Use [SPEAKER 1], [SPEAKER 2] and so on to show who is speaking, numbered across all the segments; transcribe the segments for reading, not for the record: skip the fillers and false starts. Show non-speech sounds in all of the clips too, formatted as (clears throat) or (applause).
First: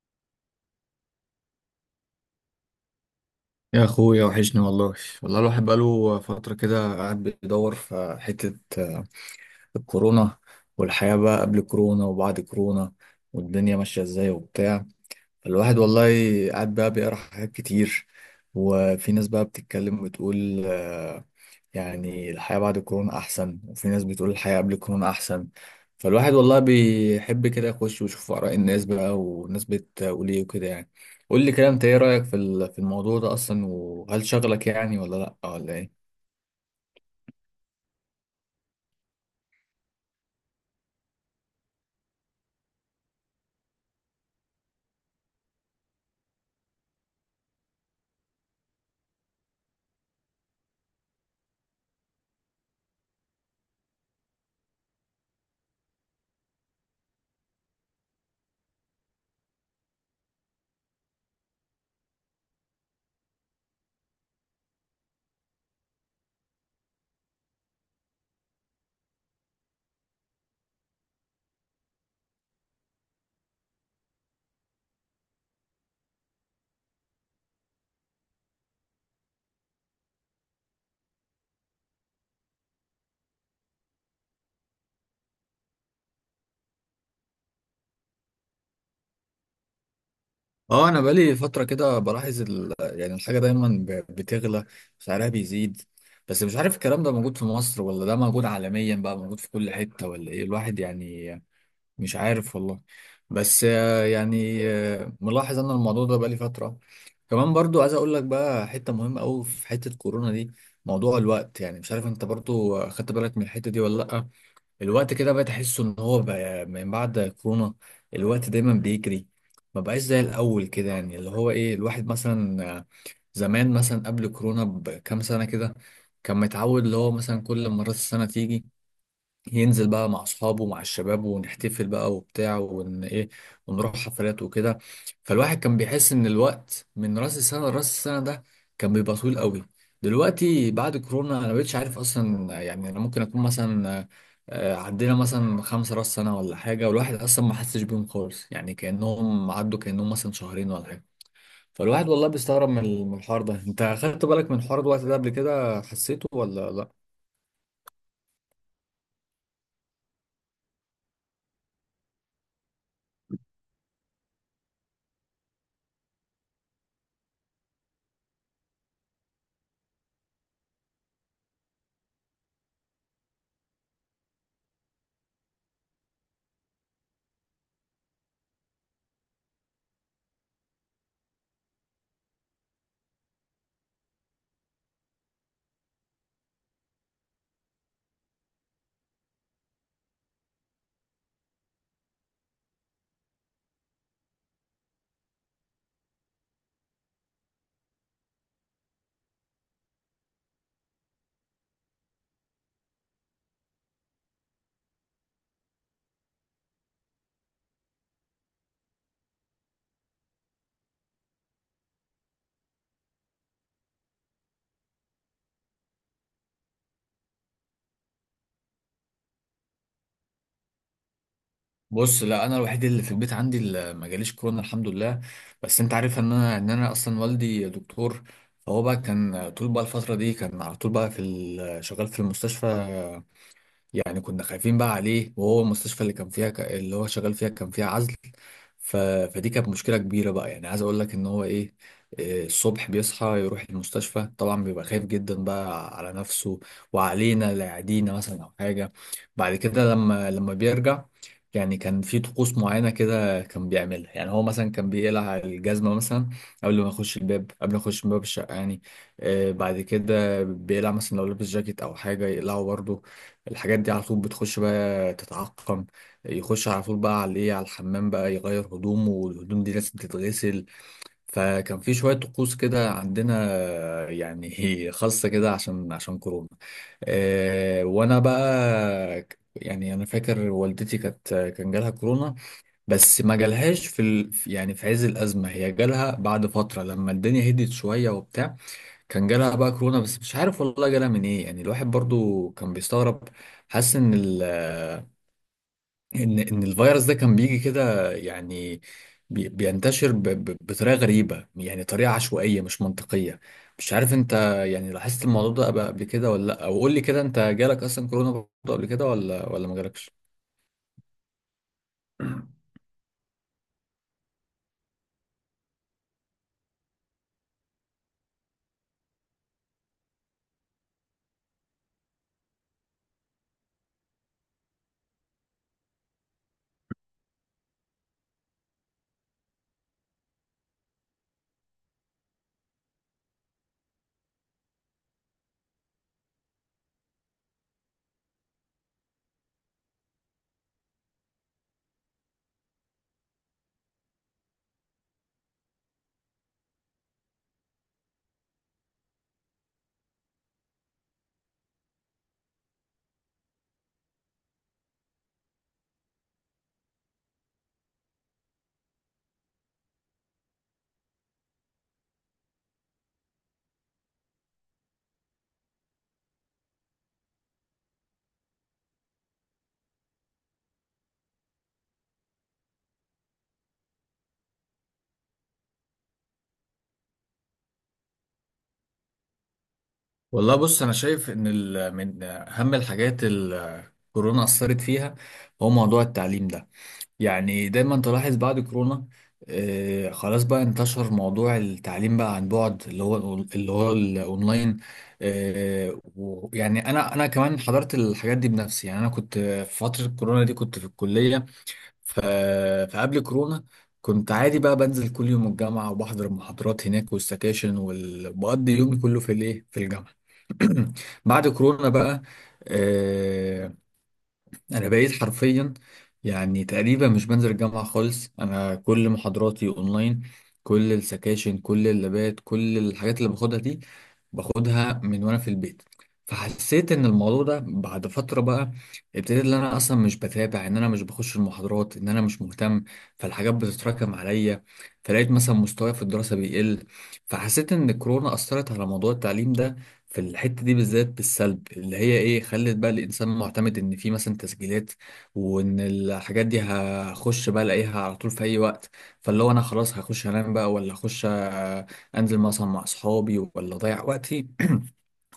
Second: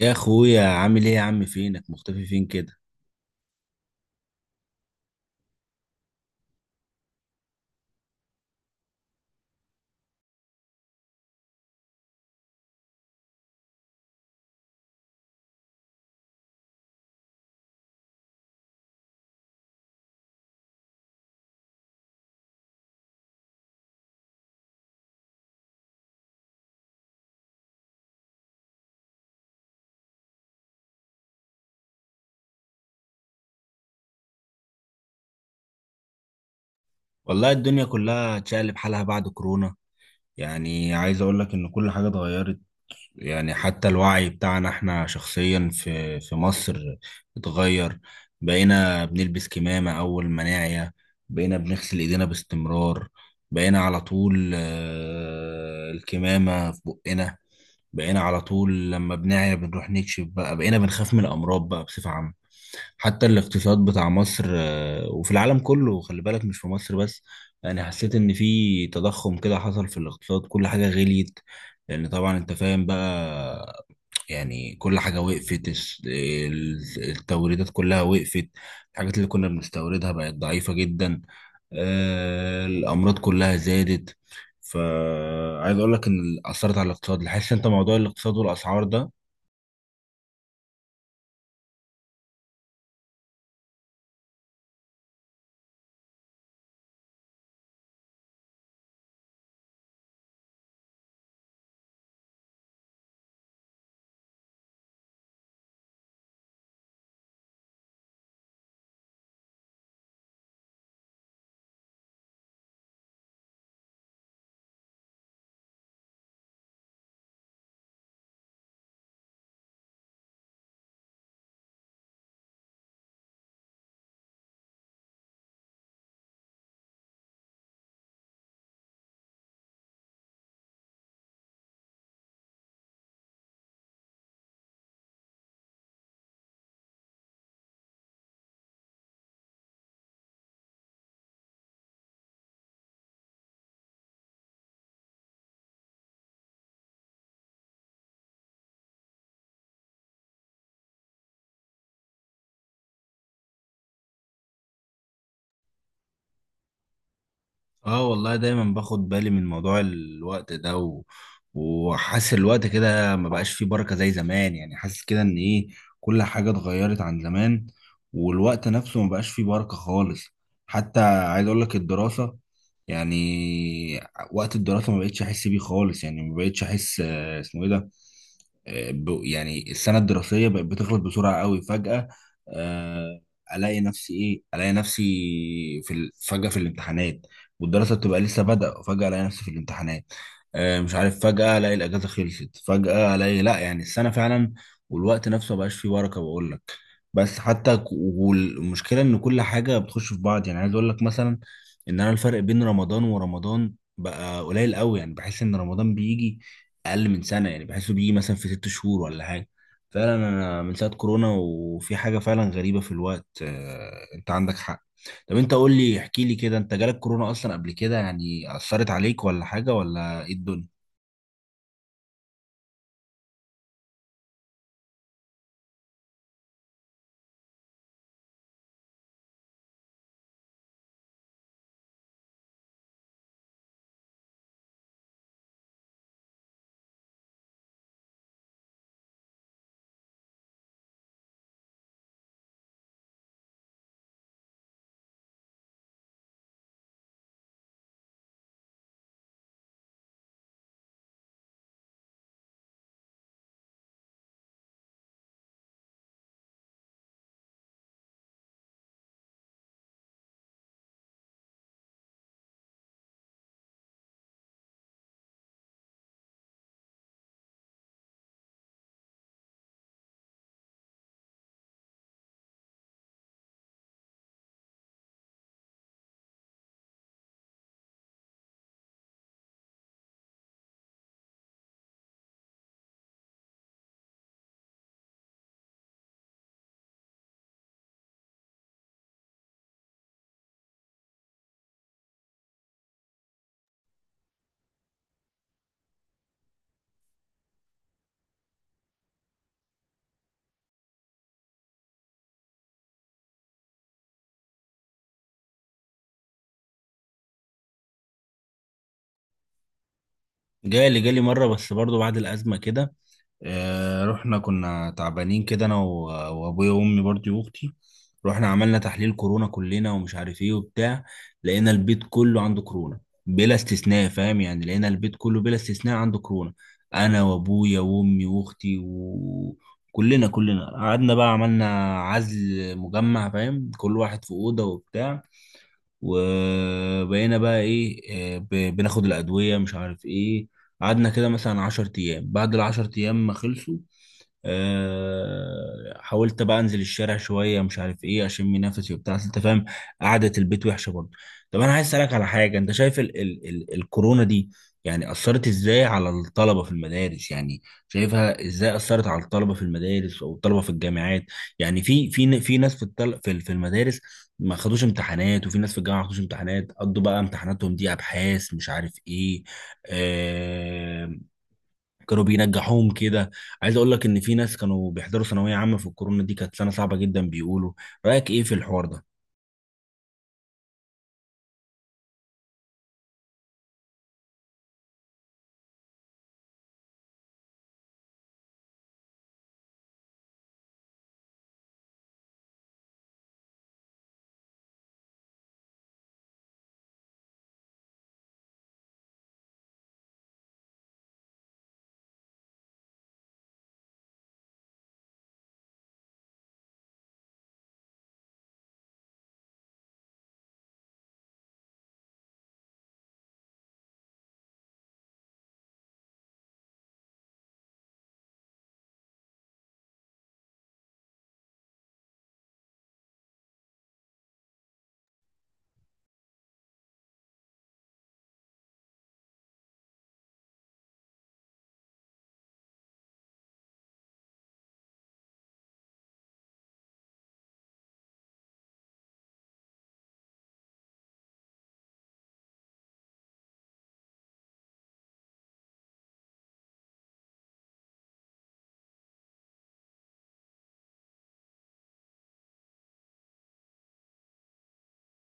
[SPEAKER 1] يا اخويا عامل ايه يا عم، فينك مختفي فين كده؟
[SPEAKER 2] يا اخويا وحشني والله. والله الواحد بقاله فترة كده قاعد بيدور في حتة الكورونا، والحياة بقى قبل كورونا وبعد كورونا، والدنيا ماشية ازاي وبتاع. الواحد والله قاعد بقى بيقرا حاجات كتير، وفي ناس بقى بتتكلم وتقول يعني الحياة بعد الكورونا أحسن، وفي ناس بتقول الحياة قبل الكورونا أحسن. فالواحد والله بيحب كده يخش ويشوف آراء الناس بقى والناس بتقول إيه وكده يعني. قول لي كده، أنت إيه رأيك في الموضوع ده أصلا، وهل شغلك يعني ولا لأ ولا إيه؟
[SPEAKER 1] والله الدنيا كلها اتشقلب حالها بعد كورونا. يعني عايز اقول لك ان كل حاجة اتغيرت. يعني حتى الوعي بتاعنا احنا شخصيا في مصر اتغير. بقينا بنلبس كمامة اول ما نعيا. بقينا بنغسل ايدينا باستمرار. بقينا على طول، الكمامة في بقنا. بقينا على طول لما بنعيا بنروح نكشف بقى، بقينا بنخاف من الامراض بقى بصفة عامة. حتى الاقتصاد بتاع مصر، وفي العالم كله، خلي بالك مش في مصر بس. يعني حسيت ان في تضخم كده حصل في الاقتصاد، كل حاجة غليت. لان طبعا انت فاهم بقى. يعني كل حاجة وقفت، التوريدات كلها وقفت. الحاجات اللي كنا بنستوردها بقت ضعيفة جدا. الأمراض كلها زادت. فعايز أقول لك إن أثرت على الاقتصاد، حاسس أنت موضوع الاقتصاد والأسعار ده.
[SPEAKER 2] اه، انا بقالي فتره كده بلاحظ يعني الحاجه دايما بتغلى، سعرها بيزيد. بس مش عارف الكلام ده موجود في مصر ولا ده موجود عالميا بقى موجود في كل حته، ولا ايه الواحد يعني. مش عارف والله. بس يعني ملاحظ انا الموضوع ده بقالي فتره. كمان برضو عايز اقول لك بقى حته مهمه قوي في حته كورونا دي، موضوع الوقت. يعني مش عارف انت برضو خدت بالك من الحته دي ولا لا. الوقت كده بقيت احس ان هو بقى من بعد كورونا الوقت دايما بيجري، ما بقاش زي الاول كده. يعني اللي هو ايه، الواحد مثلا آه، زمان مثلا قبل كورونا بكام سنة كده كان متعود اللي هو مثلا كل ما راس السنة تيجي ينزل بقى مع اصحابه ومع الشباب ونحتفل بقى وبتاع ون ايه، ونروح حفلات وكده. فالواحد كان بيحس ان الوقت من راس السنه لراس السنه ده كان بيبقى طويل قوي. دلوقتي بعد كورونا انا مبقتش عارف اصلا. يعني انا ممكن اكون مثلا آه، عدينا مثلا خمسة راس سنه ولا حاجه، والواحد اصلا ما حسش بيهم خالص، يعني كانهم عدوا كانهم مثلا شهرين ولا حاجه. فالواحد والله بيستغرب من الحوار ده. انت خدت بالك من حوار الوقت ده قبل كده، حسيته ولا لا؟
[SPEAKER 1] اه والله دايما باخد بالي من موضوع الوقت ده وحاسس الوقت كده ما بقاش فيه بركة زي زمان. يعني حاسس كده ان ايه، كل حاجة اتغيرت عن زمان. والوقت نفسه ما بقاش فيه بركة خالص. حتى عايز اقول لك الدراسة، يعني وقت الدراسة ما بقتش احس بيه خالص. يعني ما بقتش احس، اسمه ايه ده؟ يعني السنة الدراسية بقت بتخلص بسرعة قوي فجأة. آه، الاقي نفسي ايه، الاقي نفسي فجأة في الامتحانات. والدراسه بتبقى لسه بادئه وفجاه الاقي نفسي في الامتحانات. مش عارف، فجاه الاقي الاجازه خلصت، فجاه الاقي لا، يعني السنه فعلا. والوقت نفسه مبقاش فيه بركه بقول لك. بس حتى والمشكله ان كل حاجه بتخش في بعض. يعني عايز اقول لك مثلا ان انا الفرق بين رمضان ورمضان بقى قليل قوي. يعني بحس ان رمضان بيجي اقل من سنه، يعني بحسه بيجي مثلا في 6 شهور ولا حاجه. فعلا انا من ساعه كورونا وفي حاجه فعلا غريبه في الوقت، انت عندك حق. طب انت قول لي، احكي لي كده، انت جالك كورونا اصلا قبل كده؟ يعني اثرت عليك ولا حاجه، ولا ايه الدنيا؟
[SPEAKER 2] بص، لا، انا الوحيد اللي في البيت عندي اللي ما جاليش كورونا الحمد لله. بس انت عارف ان انا ان انا اصلا والدي دكتور، فهو بقى كان طول بقى الفتره دي كان على طول بقى شغال في المستشفى. يعني كنا خايفين بقى عليه، وهو المستشفى اللي كان فيها اللي هو شغال فيها كان فيها عزل. ف... فدي كانت مشكلة كبيرة بقى. يعني عايز اقول لك ان هو ايه، إيه، الصبح بيصحى يروح المستشفى طبعا بيبقى خايف جدا بقى على نفسه وعلينا لا يعدينا مثلا او حاجة. بعد كده لما بيرجع، يعني كان في طقوس معينة كده كان بيعملها. يعني هو مثلا كان بيقلع الجزمة مثلا قبل ما يخش الباب، قبل ما يخش من باب الشقة يعني. آه، بعد كده بيقلع مثلا لو لابس جاكيت أو حاجة يقلعه برضه. الحاجات دي على طول بتخش بقى تتعقم. يخش على طول بقى على الايه، على الحمام بقى يغير هدومه، والهدوم دي لازم تتغسل. فكان في شوية طقوس كده عندنا يعني (laughs) خاصة كده عشان كورونا. وانا بقى يعني انا فاكر والدتي كانت كان جالها كورونا. بس ما جالهاش يعني في عز الازمه، هي جالها بعد فتره لما الدنيا هدت شويه وبتاع. كان جالها بقى كورونا، بس مش عارف والله جالها من ايه. يعني الواحد برضو كان بيستغرب، حاسس ان ال ان ان الفيروس ده كان بيجي كده يعني بينتشر بطريقه غريبه، يعني طريقه عشوائيه مش منطقيه. مش عارف انت يعني لاحظت الموضوع ده قبل كده ولا لا، او قول لي كده انت جالك اصلا كورونا برضو قبل كده ولا ما جالكش؟
[SPEAKER 1] جالي مرة، بس برضو بعد الأزمة كده. رحنا كنا تعبانين كده، أنا وأبويا وأمي برضو وأختي. رحنا عملنا تحليل كورونا كلنا ومش عارف إيه وبتاع. لقينا البيت كله عنده كورونا بلا استثناء، فاهم يعني؟ لقينا البيت كله بلا استثناء عنده كورونا. أنا وأبويا وأمي وأختي وكلنا كلنا قعدنا بقى، عملنا عزل مجمع، فاهم؟ كل واحد في أوضة وبتاع. وبقينا بقى ايه، بناخد الادويه، مش عارف ايه. قعدنا كده مثلا 10 ايام، بعد العشر ايام ما خلصوا، حاولت بقى انزل الشارع شويه، مش عارف ايه، اشم نفسي وبتاع، أصل انت فاهم، قعده البيت وحشه برضه. طب انا عايز اسالك على حاجه، انت شايف ال ال ال الكورونا دي يعني اثرت ازاي على الطلبه في المدارس؟ يعني شايفها ازاي اثرت على الطلبه في المدارس او الطلبه في الجامعات؟ يعني في ناس في الطل في في المدارس ما خدوش امتحانات، وفي ناس في الجامعه ما خدوش امتحانات، قضوا بقى امتحاناتهم دي ابحاث، مش عارف ايه. آه كانوا بينجحوهم كده. عايز اقول لك ان في ناس كانوا بيحضروا ثانويه عامه في الكورونا دي، كانت سنه صعبه جدا بيقولوا. رايك ايه في الحوار ده؟
[SPEAKER 2] والله بص، انا شايف ان من اهم الحاجات كورونا اثرت فيها هو موضوع التعليم ده. يعني دايما تلاحظ بعد كورونا آه، خلاص بقى انتشر موضوع التعليم بقى عن بعد، اللي هو اللي هو الاونلاين. آه، ويعني انا كمان حضرت الحاجات دي بنفسي. يعني انا كنت في فترة كورونا دي كنت في الكلية. ف- فقبل كورونا كنت عادي بقى بنزل كل يوم الجامعة وبحضر المحاضرات هناك والسكاشن وبقضي يومي كله في الايه، في الجامعة. (clears throat) بعد كورونا بقى آه، انا بقيت حرفيا يعني تقريبا مش بنزل الجامعه خالص. انا كل محاضراتي اونلاين، كل السكاشن كل اللابات كل الحاجات اللي باخدها دي باخدها من وانا في البيت. فحسيت ان الموضوع ده بعد فتره بقى ابتديت ان انا اصلا مش بتابع، ان انا مش بخش المحاضرات، ان انا مش مهتم. فالحاجات بتتراكم عليا، فلقيت مثلا مستواي في الدراسه بيقل. فحسيت ان الكورونا اثرت على موضوع التعليم ده في الحتة دي بالذات بالسلب، اللي هي ايه، خلت بقى الانسان معتمد ان في مثلا تسجيلات، وان الحاجات دي هخش بقى الاقيها على طول في اي وقت. فاللي هو انا خلاص هخش انام بقى، ولا هخش انزل مثلا مع اصحابي، ولا اضيع وقتي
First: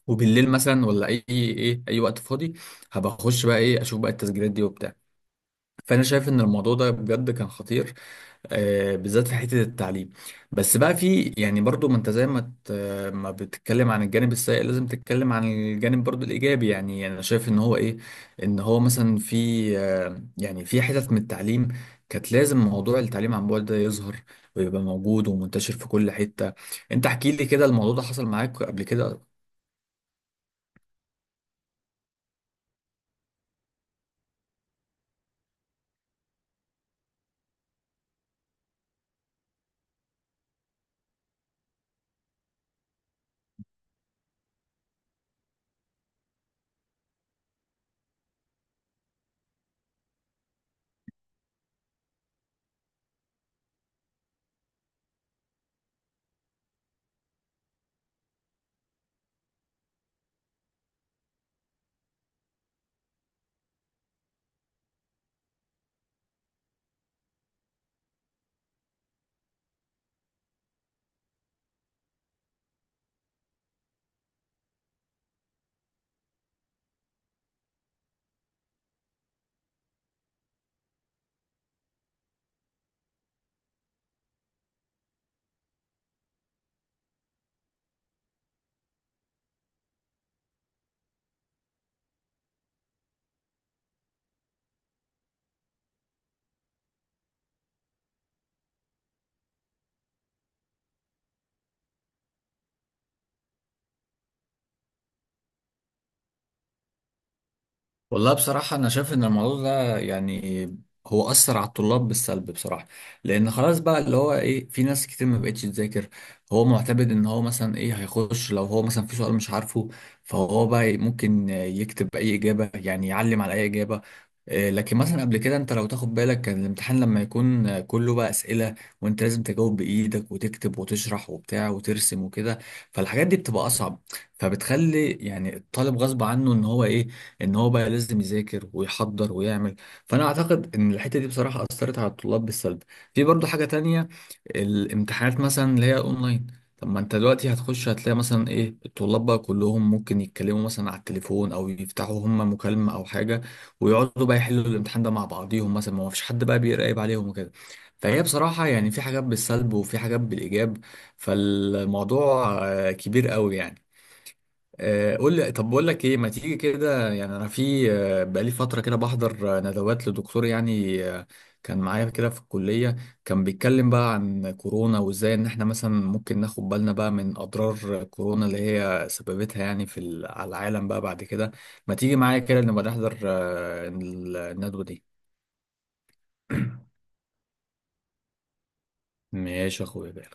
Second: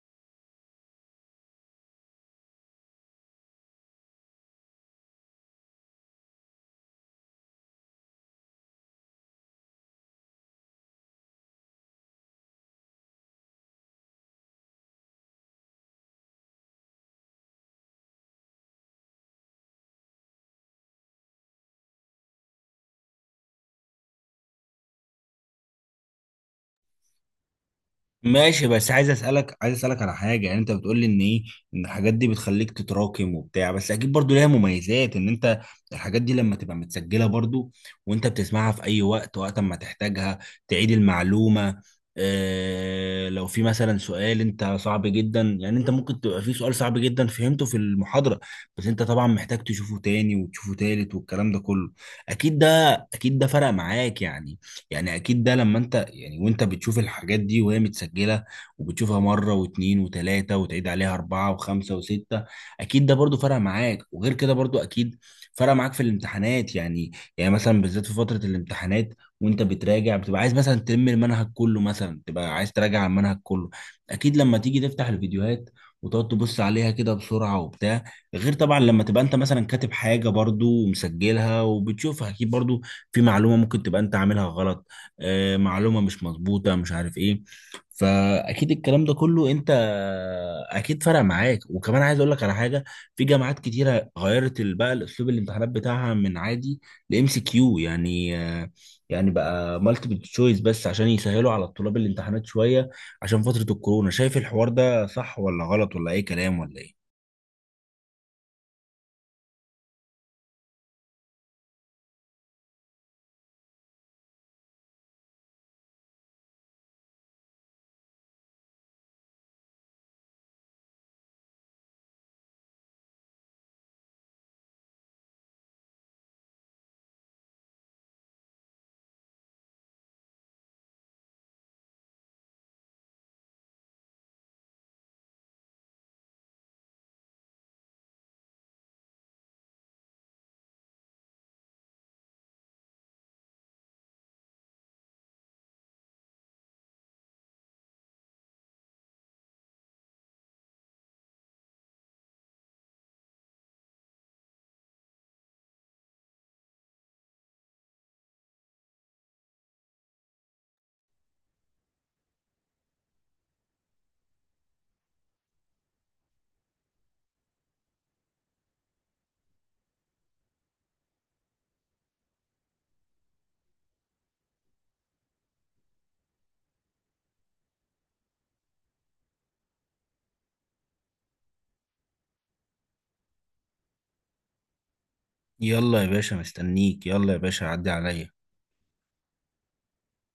[SPEAKER 2] وبالليل مثلا، ولا اي ايه اي وقت فاضي هبقى اخش بقى ايه، اشوف بقى التسجيلات دي وبتاع. فانا شايف ان الموضوع ده بجد كان خطير بالذات في حته التعليم. بس بقى في يعني برضو، ما انت زي ما بتتكلم عن الجانب السيء لازم تتكلم عن الجانب برضو الايجابي. يعني يعني انا شايف ان هو ايه، ان هو مثلا في يعني في حتت من التعليم كانت لازم موضوع التعليم عن بعد ده يظهر ويبقى موجود ومنتشر في كل حته. انت احكي لي كده، الموضوع ده حصل معاك
[SPEAKER 1] ماشي،
[SPEAKER 2] قبل
[SPEAKER 1] بس عايز
[SPEAKER 2] كده؟
[SPEAKER 1] اسالك، على حاجه. يعني انت بتقول لي ان ايه، ان الحاجات دي بتخليك تتراكم وبتاع، بس اكيد برضو ليها مميزات، ان انت الحاجات دي لما تبقى متسجله برضو، وانت بتسمعها في اي وقت، وقت ما تحتاجها تعيد المعلومه. اه، لو في مثلا سؤال انت صعب جدا، يعني انت ممكن تبقى في سؤال صعب جدا فهمته في المحاضره، بس انت طبعا محتاج تشوفه تاني وتشوفه تالت والكلام ده كله. اكيد ده، فرق معاك يعني. يعني اكيد ده لما انت، يعني وانت بتشوف الحاجات دي وهي متسجله وبتشوفها مره واتنين وتلاته وتعيد عليها اربعه وخمسه وسته، اكيد ده برضو فرق معاك. وغير كده برضو اكيد فرق معاك في الامتحانات. يعني يعني مثلا بالذات في فتره الامتحانات وانت بتراجع، بتبقى عايز مثلا تلم المنهج كله، مثلا تبقى عايز تراجع على المنهج كله، اكيد لما تيجي تفتح الفيديوهات وتقعد تبص عليها كده بسرعه وبتاع. غير طبعا لما تبقى انت مثلا كاتب حاجه برضو ومسجلها وبتشوفها، اكيد برضو في معلومه ممكن تبقى انت عاملها غلط، معلومة مش مظبوطة، مش عارف ايه. فأكيد الكلام ده كله انت أكيد فرق معاك. وكمان عايز أقول لك على حاجة، في جامعات كتيرة غيرت بقى الأسلوب الامتحانات بتاعها من عادي لإم سي كيو، يعني يعني بقى مالتيبل تشويس، بس عشان يسهلوا على الطلاب الامتحانات شوية عشان فترة الكورونا. شايف الحوار ده صح ولا غلط ولا أي كلام ولا ايه؟
[SPEAKER 2] والله بصراحة أنا شايف إن الموضوع ده يعني هو أثر على الطلاب بالسلب بصراحة. لأن خلاص بقى اللي هو إيه، في ناس كتير ما بقتش تذاكر، هو معتمد إن هو مثلا إيه هيخش لو هو مثلا في سؤال مش عارفه فهو بقى ممكن يكتب أي إجابة، يعني يعلم على أي إجابة. آه، لكن مثلا قبل كده انت لو تاخد بالك كان الامتحان لما يكون كله بقى اسئله، وانت لازم تجاوب بايدك وتكتب وتشرح وبتاع وترسم وكده. فالحاجات دي بتبقى اصعب، فبتخلي يعني الطالب غصب عنه ان هو ايه، ان هو بقى لازم يذاكر ويحضر ويعمل. فانا اعتقد ان الحته دي بصراحه اثرت على الطلاب بالسلب. في برضو حاجه تانية، الامتحانات مثلا اللي هي اونلاين. طب ما انت دلوقتي هتخش هتلاقي مثلا ايه، الطلاب بقى كلهم ممكن يتكلموا مثلا على التليفون او يفتحوا هم مكالمه او حاجه، ويقعدوا بقى يحلوا الامتحان ده مع بعضيهم مثلا، ما فيش حد بقى بيراقب عليهم وكده. فهي بصراحه يعني في حاجات بالسلب وفي حاجات بالايجاب. فالموضوع كبير قوي يعني. قول لي طب، بقول لك ايه، ما تيجي كده. يعني انا في بقالي فتره كده بحضر ندوات لدكتور يعني كان معايا كده في الكليه، كان بيتكلم بقى عن كورونا وازاي ان احنا مثلا ممكن ناخد بالنا بقى من اضرار كورونا اللي هي سببتها يعني على العالم بقى بعد كده. ما تيجي معايا كده نبقى نحضر الندوه دي.
[SPEAKER 1] يلا يا باشا مستنيك، يلا يا باشا عدي عليا.
[SPEAKER 2] ماشي يا اخويا.